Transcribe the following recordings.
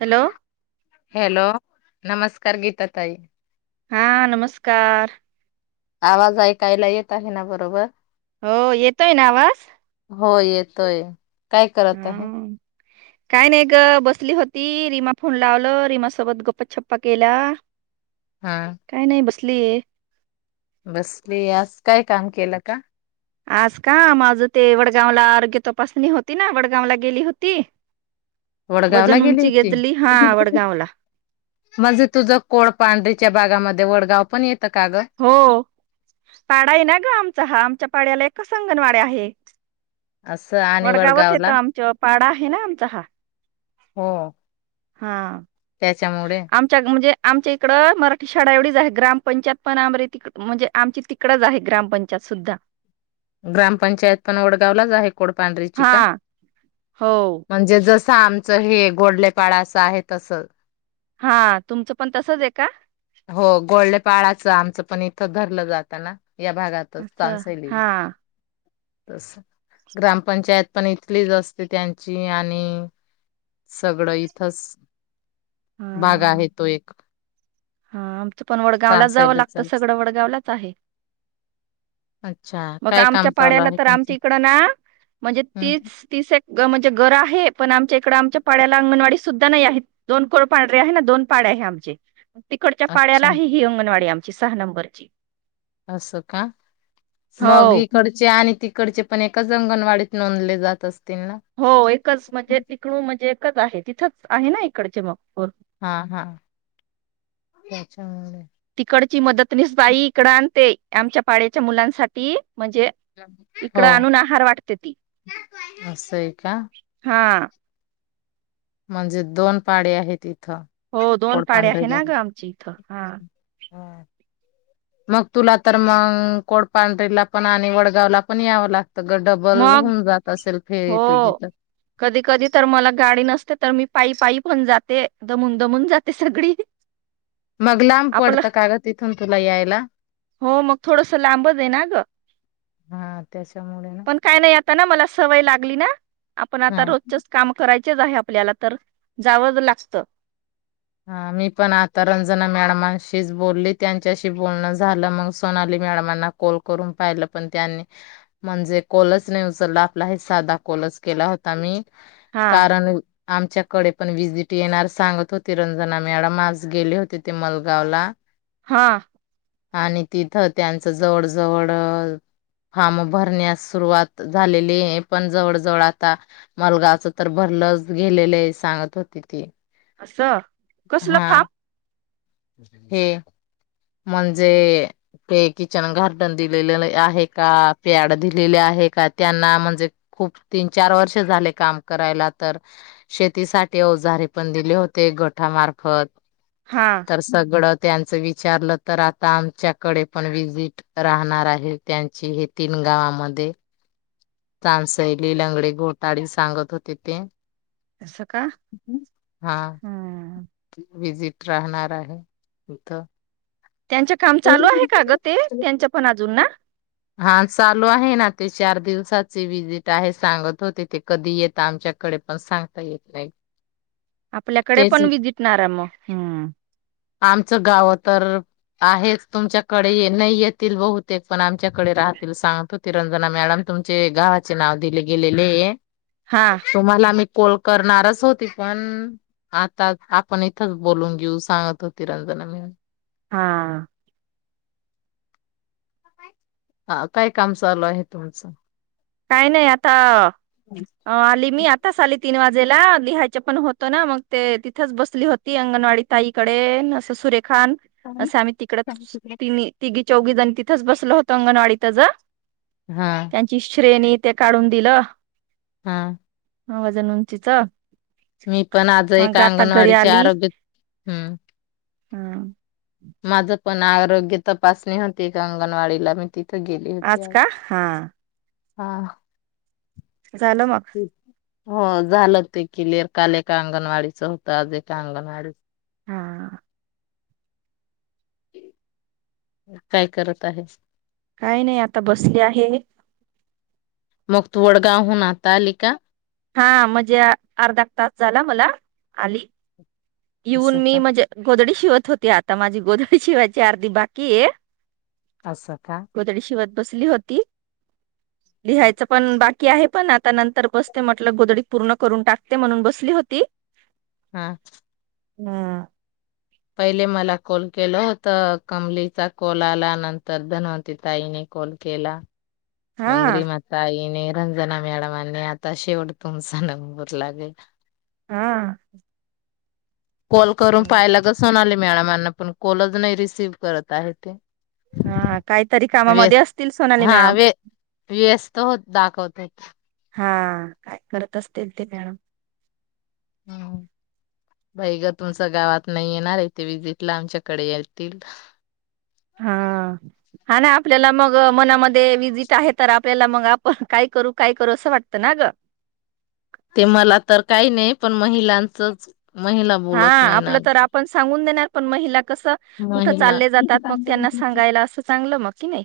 Hello hello. नमस्कार गीता ताई. हा नमस्कार. आवाज ऐकायला येत आहे ना बरोबर. हो येतोय ना आवाज? हो येतोय काय करत हा आहे. काय नाही ग बसली होती. रीमा फोन लावलो. रीमा सोबत गप्पा छप्पा केला. हा काय नाही बसली ये. बसली आज काय काम केलं का. आज का माझं ते वडगावला आरोग्य तपासणी होती ना वडगावला गेली होती. वडगावला वजन गेली उंची होती. घेतली हा वडगावला म्हणजे तुझ कोळपांढरीच्या भागामध्ये वडगाव पण येत. हो पाडा आहे ना ग आमचा. हा आमच्या पाड्याला एक संगणवाड्या आहे. असं आणि वडगावच येतं वडगावला आमच पाडा आहे ना आमचा हा. हम. हा. त्याच्यामुळे. आमच्या म्हणजे आमच्या इकडं मराठी शाळा एवढीच आहेत. ग्रामपंचायत. पण आमच्या तिकड म्हणजे. आमच्या तिकडच आहे ग्रामपंचायत सुद्धा. ग्रामपंचायत पण वडगाव ला आहे कोडपांढरीची हा का. हो म्हणजे जस आमचं हे गोडलेपाड असं आहे तस. हा तुमचं पण तसच आहे का? हो गोल्डे पाळाच आमचं पण इथं धरलं जातं ना. या भागातच असं चांसयली. हा तस ग्रामपंचायत पण इथलीच असते. त्यांची आणि. सगळं इथच भाग हा आहे. तो एक. हा आमचं पण वडगावला जावं चासयलीचा लागत. सगळं वडगावलाच आहे. अच्छा मग काय काम आमच्या चालू पाड्याला आहे तर तुमचं आमच्या इकड ना म्हणजे हम् तीस तीस एक. ग म्हणजे गरं आहे, पण आमच्या इकडे आमच्या पाड्याला अंगणवाडी सु नाई आहेत दोन कोड पांढरे आहे, ना दोन पाडे आहे, आमचे तिकडच्या अच्छा पाड्याला आहे, ही अंगणवाडी आम ती सहा नंबरची. असं का हो मग इकडचे आणि. तिकडचे पण एकाच अंगणवाडीत नोंदले जात असती हो एकच म्हणजे तिकडू म्हणजे एकच आहे, तिथंच आहे, ना इकडचे मग पोर. हा हा [unintelligible] इकडची मदत निस बाई इकड आणते आमच्या पाड्याच्या मुलांसाठी. म्हणजे हो इकड आणून आहार वाटत्याती असं आहे का हा. म्हणजे दोन पाडे आहे ती. हो दोन पाडे आहे, ना ग आमची इथं हा. हम्म. मग तुला तर मग कोडपांढरीला पण आणि वडगावला पण यावं ला [unintelligible] डबल मग होऊन जात असेल फेरी तुझी तर कदि, कदी तर मला गाडी नसते तर मी पाई, पाई पण जाते दमून, दमून जाते सगळी. मग लांब आपलं पडतं काग तिथून तुला यायला. हो मग थोडस लांबजाय ना ग. हा त्याच्यामुळे. ना पण काय नाही आता ना मला सवय लागली ना आपण आता हा रोजचच काम कराय चेच आहे, आपल्याला तर जावज लागत. हा मी पण आता रंजना मॅडमशीच बोलली त्यांच्याशी बोलणं झालं मंग सोनाली. मॅडमांना कोल करून पाहील पण त्यांनी मंजे कोलच नाही उचलला आपला हाय सादा कोल. नच केला होता, मी हा कारण आमच्याकडे पण व्हिजिट येणार सांगत हो तिरंजना मॅडम आज गेले होते, ते मलगाव ला. हा. आणि तिथं त्यांचं जवड जवड. फाम भरण्यास सुरुवात झालेलीय पण जवळ जवळ आता मालगावच तर भ लस गेलेलेय सांगत होती ती. अस कसलं हा फाम. हे म्हणजे. ते किचन गार्डन दिलेले आहे, का पॅड दिलेले आहे, का त्यांना म्हणजे. खूप तीन चार वर्ष झाले काम करायला तर शेतीसाठी अवजारे पण दिले होते. गठामार्फत हा तर सगळं त्यांच वि विचारलं तर आता आमच्याकडे पण विजिट राहणार आहे, त्यांचे हे तीन गावाम आम्हाला. ते. तांसैली लंगडे घोटाडी सांगत होते ते. असस का हम्म. व्हीझीट राहणार आहे इथं. त्याच्य काम चालू आहे, का गं ते त्याच्य पण अजून ना. हा चालू आहे ना ते चार दिवसाचे व्हिजिट आहे, सांगत होते, ते कधी येता आमच्याकडे पण सांगता येत नाही. आपल्याकडे तेच पण विजिटणारा म हम्म. आमचं गाव तर. आहेच तुमच्याकडे नाही येतील बहुतेक पण आमच्याकडे राहतील सांगतो रंजना मॅडम. तुमचे गावाचे नाव दिले गेलेले येय. हा तुम्हाला मी कोल करणारच होती पण. आता आपण इथच बोलून घेऊ सांगत होती रंजना मॅडम. हा. आ काय काम चालू आहे तुमचं. काही नाही आता आली मी आताच आली तीन वाजेला लिहायच पण होतं ना मग ते तिथंच बसली होती अंगणवाडी ताईकडे अस सुरेख खान असं आम्ही तिकड ति तिघी चौघी जण तिथंच बसल होत अंगणवाडीत ज हा श्रेणी ते काढून दिलं हा ह वजन उंचीच मी पण आज एक मग आता घरी अंगणवाडीचे आरोग्य हम् हम माझं पण आरोग्य तपासणी होती अंगणवाडीला मी तिथं गेली होती आज का हा हा झालं मग हो झालं ते क्लिअर काल एका अंगणवाडीच होतं आज एका अंगणवाडी हा काय करत आहे काय नाही आता बसली आहे. मग तु वडगाव हुन आता आली का? हा म्हणजे अर्धा तास झाला मला आली येऊन असं मी का म्हजे गोदडी शिवत होती. होते आता माझी गोदडी शिवायची अर्धी बाकी आहे. असं का गोधडी शिवत बसली होती, लिहायच पण बाकी आहे पण आता नंतर बसु तेच म्हटलं, गोदडी पूर्ण करून टाकते, म्हणून बसली होती. हम हम पहिले मला कॉल केल होत कमलीचा कॉल आला नंतर धनवते ताईने ल केला हा मंगरी मसाईने रंजना मॅडमांनी आता शेवट तुमचा नंबर दिला मग लागला हा कॉल करून हम्म. पाहायला गं सोनाली मॅडमांना पण कॉलच नही रिसीव्ह करत आहे ते हा काहीतरी कामामध्ये व्यस्त असतील सोनाली हा मॅडम व्य व्यस्त होत दाखवत होत हा काय करत असतील ते मॅडम हम बाईंगं तुमच गावात नाही येणार आहे तेे विजिट ला आमच्याकडे येतील. हा हा ना आपल्याला मग मनामध्ये विजिट आहे तर आपल्याला मग आपण काय करू काय करू असं वाटतं ना ग ते मला तर काही नाही पण महिलांचच महिला हा बोलत नाही ना. आपलं तर आपण सांगून देणार पण महिला कस कुठं महिला चालले जातात मग त्यांना सांगायला असं चांगलं मग कि नाही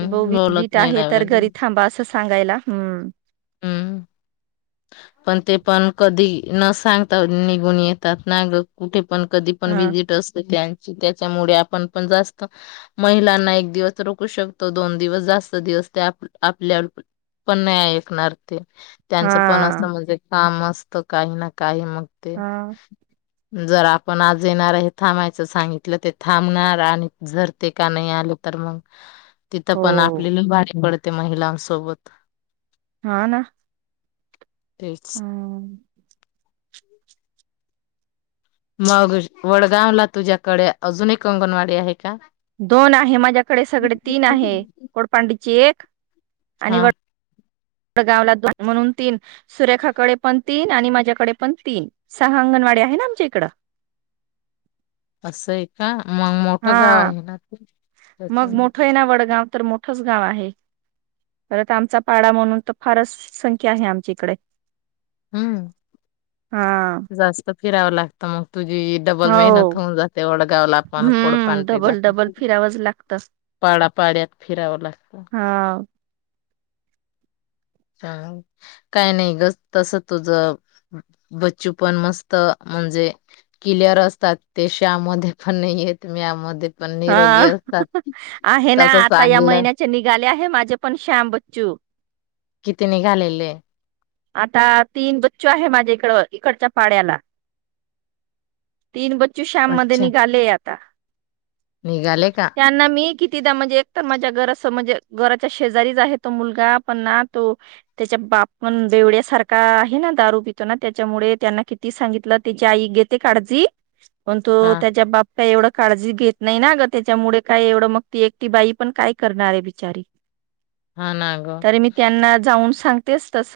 ते ब बोलत विजिट नाही आहे ना तर घरी थांबा असं सांगायला हम्म हम्म पण ते पण कधी न सांगता निघून येतात ना कुठे पण कधी पण हा वजिट अस त्याच्यामुळे आपण पण जास्त महिलांना एक दिवस रोकू शकतो दोन दिवस जास्त दिवस‌ नाही आपल्या पण नाही ऐकणार ते त्यांचं पण असं हा म्हणजे काम असतं काही ना काही मग ते हा जर आपण आज येणार हे थांबायचं सांगितलं ते थांबणार आणि जर ते का नाही आल तर मग तिथं हो पण आपलेला भारी पडते महिलांसोबत हा ना तेच हम्म. मग ज वडगाव ला तुझ्याकडे अजून एक अंगणवाडी आहे का? दोन आहे माझ्याकडे सगडे तीन आहे, कोडपांडीची एक हा. डगावला दोन म्हणून तीन सुरेखाकडे पण तीन आणि माझ्याकडे पण तीन सहा अंगणवाडी आहे. ना आमच्या इकडं असंय का? मग मोठं हा गाव आहे ना ते? त्याच मग मोठं आहे ना वडगाव तर मोठंच गाव आहे परत आमचा पाडा म्हणून तर फारच संख्या आहे, आमच्या इकडे. हम्म हा जास्त फिरावं लागतं मग. तुझी डबल हो मेहनत होऊन जाते वडगावला पण हम्म कोडपांडरीला. डबल डबल फिरावंच लागतं पाडापाड्यात फिरावं लागत. हा च काय नाही ग तस तुझ बच्चू पण मस्त म्हणजे कीलेर असतात ते श्यामध्ये पण नाहीयेत म्यामध्ये पण निरोगी असतात हा आहे ना तसं आता या चांगलं महिन्याचे निघाले आहे माझे पण श्यांब चुप. किती निघालेले? आता तीन बच्चू आहे माझ्याइकडं इकडच्या पाड्याला. तीन बच्चू श्याम मध्ये अच्छा निघालेय आता. निघाले का? तिदा म्हणजे एक तर माझ्या घरास म्हणजे घराच्या शेजारीच आहे तो मुलगा, पण ना तो त्याच्या बाप मण बेवड्यासारखा आहे ना दारू पितो ना त्याच्यामुळे, त्यांना किती सांगितलं तेची आई घेते काडजी [inaudible] पण तु त्याच्या बाप काही एवढं काळजी घेत नाही ना, ग त्याच्यामुळे काय एवढं मग ती एकटी बाई पण काय करणार आहे बिचारी हा ना ग तरी मी त्यांना जाऊन सांगतेच तस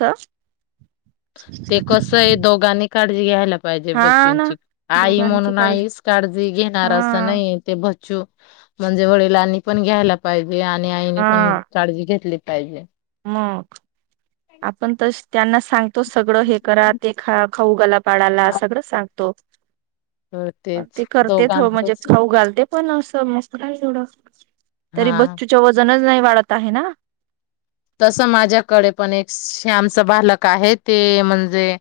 ते कस आहे दोघांनी काडजी घ्यायला पाहिजे हा ना बच्चूंची आई दोघांची म्हणून काळजी आईच काडजी घेणार, असं हा नाही ते बच चु म्हणजे वडिलांनी पण घ्यायला पाहिजे आणि आईने पण हा काळजी घेतली पाहिजे. मग आपण तस त्यांना स सांगतो सगळं हे करा ते खा खाऊ घाला बाळाला सगळं सांगतो तर तेच ते करते थ म्हणजे दोघांचच खाऊ घालते पण असं मस्त तरी हा. बच्चूच वजनच नाही वाढत आहे ना? तसं माझ्याकडे पण एक श्यामच बालक आहे ते म्हणजे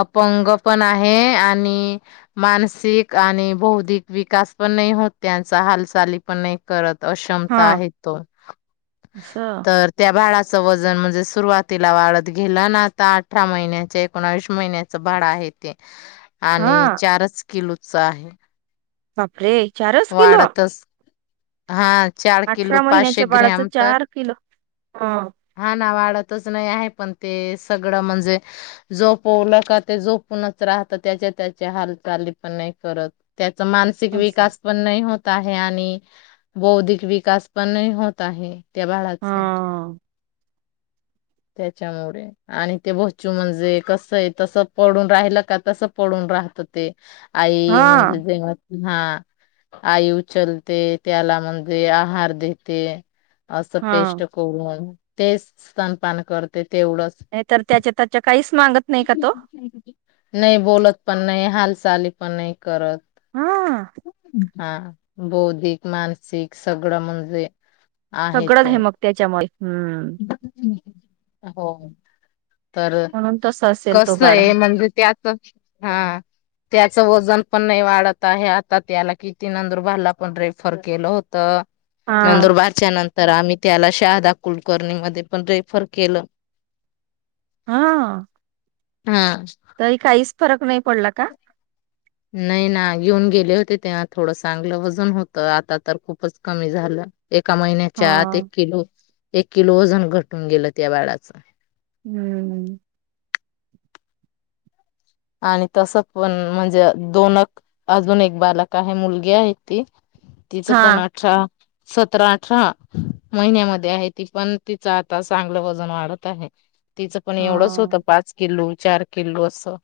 अपंग पण आहे आणि मानसिक आणि बौधिक विकास पण नाही हो त्यांचा हालचाली पण नाही करत अशमता हा आहे तो असं तर त्या बाळाचं वजन म्हणजे सुरुवातीला वाढत गेलं ना, आता अठरा महिन्याचे कोेणा एकोणावीस महिन्याच बा कड आहे ते हा आणि चारच किलोच आहे वापरे चारस किलो? वाढतच हा चार किलो अठरा पाचशे महिन्याच्या बाळाचं ग्रॅम तर चार किलो हा हा ना वाड [unintelligible] नाही आहे पण ते सगड म्हणजे झोपवल का ते झोपनूच राहतं त्या हेच्या तेच्या हालचाली पण नाही करत त्याचा मानसिक असं विकास पण नाही होत आहे आणि बौद्धिक विकास पण नाही होत आहे त्या हा बाळाचं त्याच्यामुळे आणि ते बच्चू म्हणजे कसये तस पडून राहिल का तस पडून राहत ते आई हा म्हणजे जेव्हा हा आयु चलते त्याला म्हणजे आहार देते. असं हा पेष्ट करून ते स्तनपान करते तेवढंच नाही तर त्याच्या त्याच्या काहीच मांगत नाही का तो? नाही बोलत पण नाही हालचाली पण नाही करत हा. हा बौद्धिक मानसिक सगळं म्हणजे सगळंच आहे मग त्याच्यामुळे हम्म हो. तर म्हणून तस असेल तो कसं बाळ आहे म्हणजे ते आता हा त्याचं वजन पण नाही वाढत आहे आता त्याला किती नंदुरबारला पण रेफर केलं होत. हा नंदुरबारच्या नंतर आम्ही त्याला शाहा दाखल कुलकर्णी मध्ये पण रेफर केलं हा. हा तरी काहीच फरक नाही पडला का? नाही ना येऊन गेले होते तेव्हा थोडं चांगलं वजन होत आता तर खूपच कमी झालं. एका हा महिन्याच्या आत एक किलो एक किलो वजन घटून गेलं त्या बाळाचं. हम्म. आणि तसं पण म्हणजे दोन अजून एक बालक आहे मुलगी आहे ती तिचं हा पण अठरा सतरा अठरा महिन्यामध्ये आहे ती पण तिचं आता चांगलं वजन वाढत आहे. तिचं पण एवढंच हा होतं पाच किलो चार किललो असं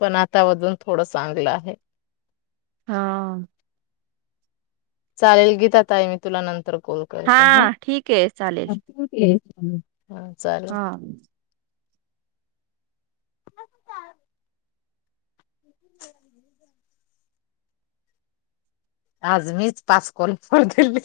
पण आता अजून थोडं चांगलं आहे. हा. चालेल गीता ताई मी तुला नंतर कॉल करते हा ठीक आहे चालेल हा चालल. हा. का आज मीच पाच करून पर दिली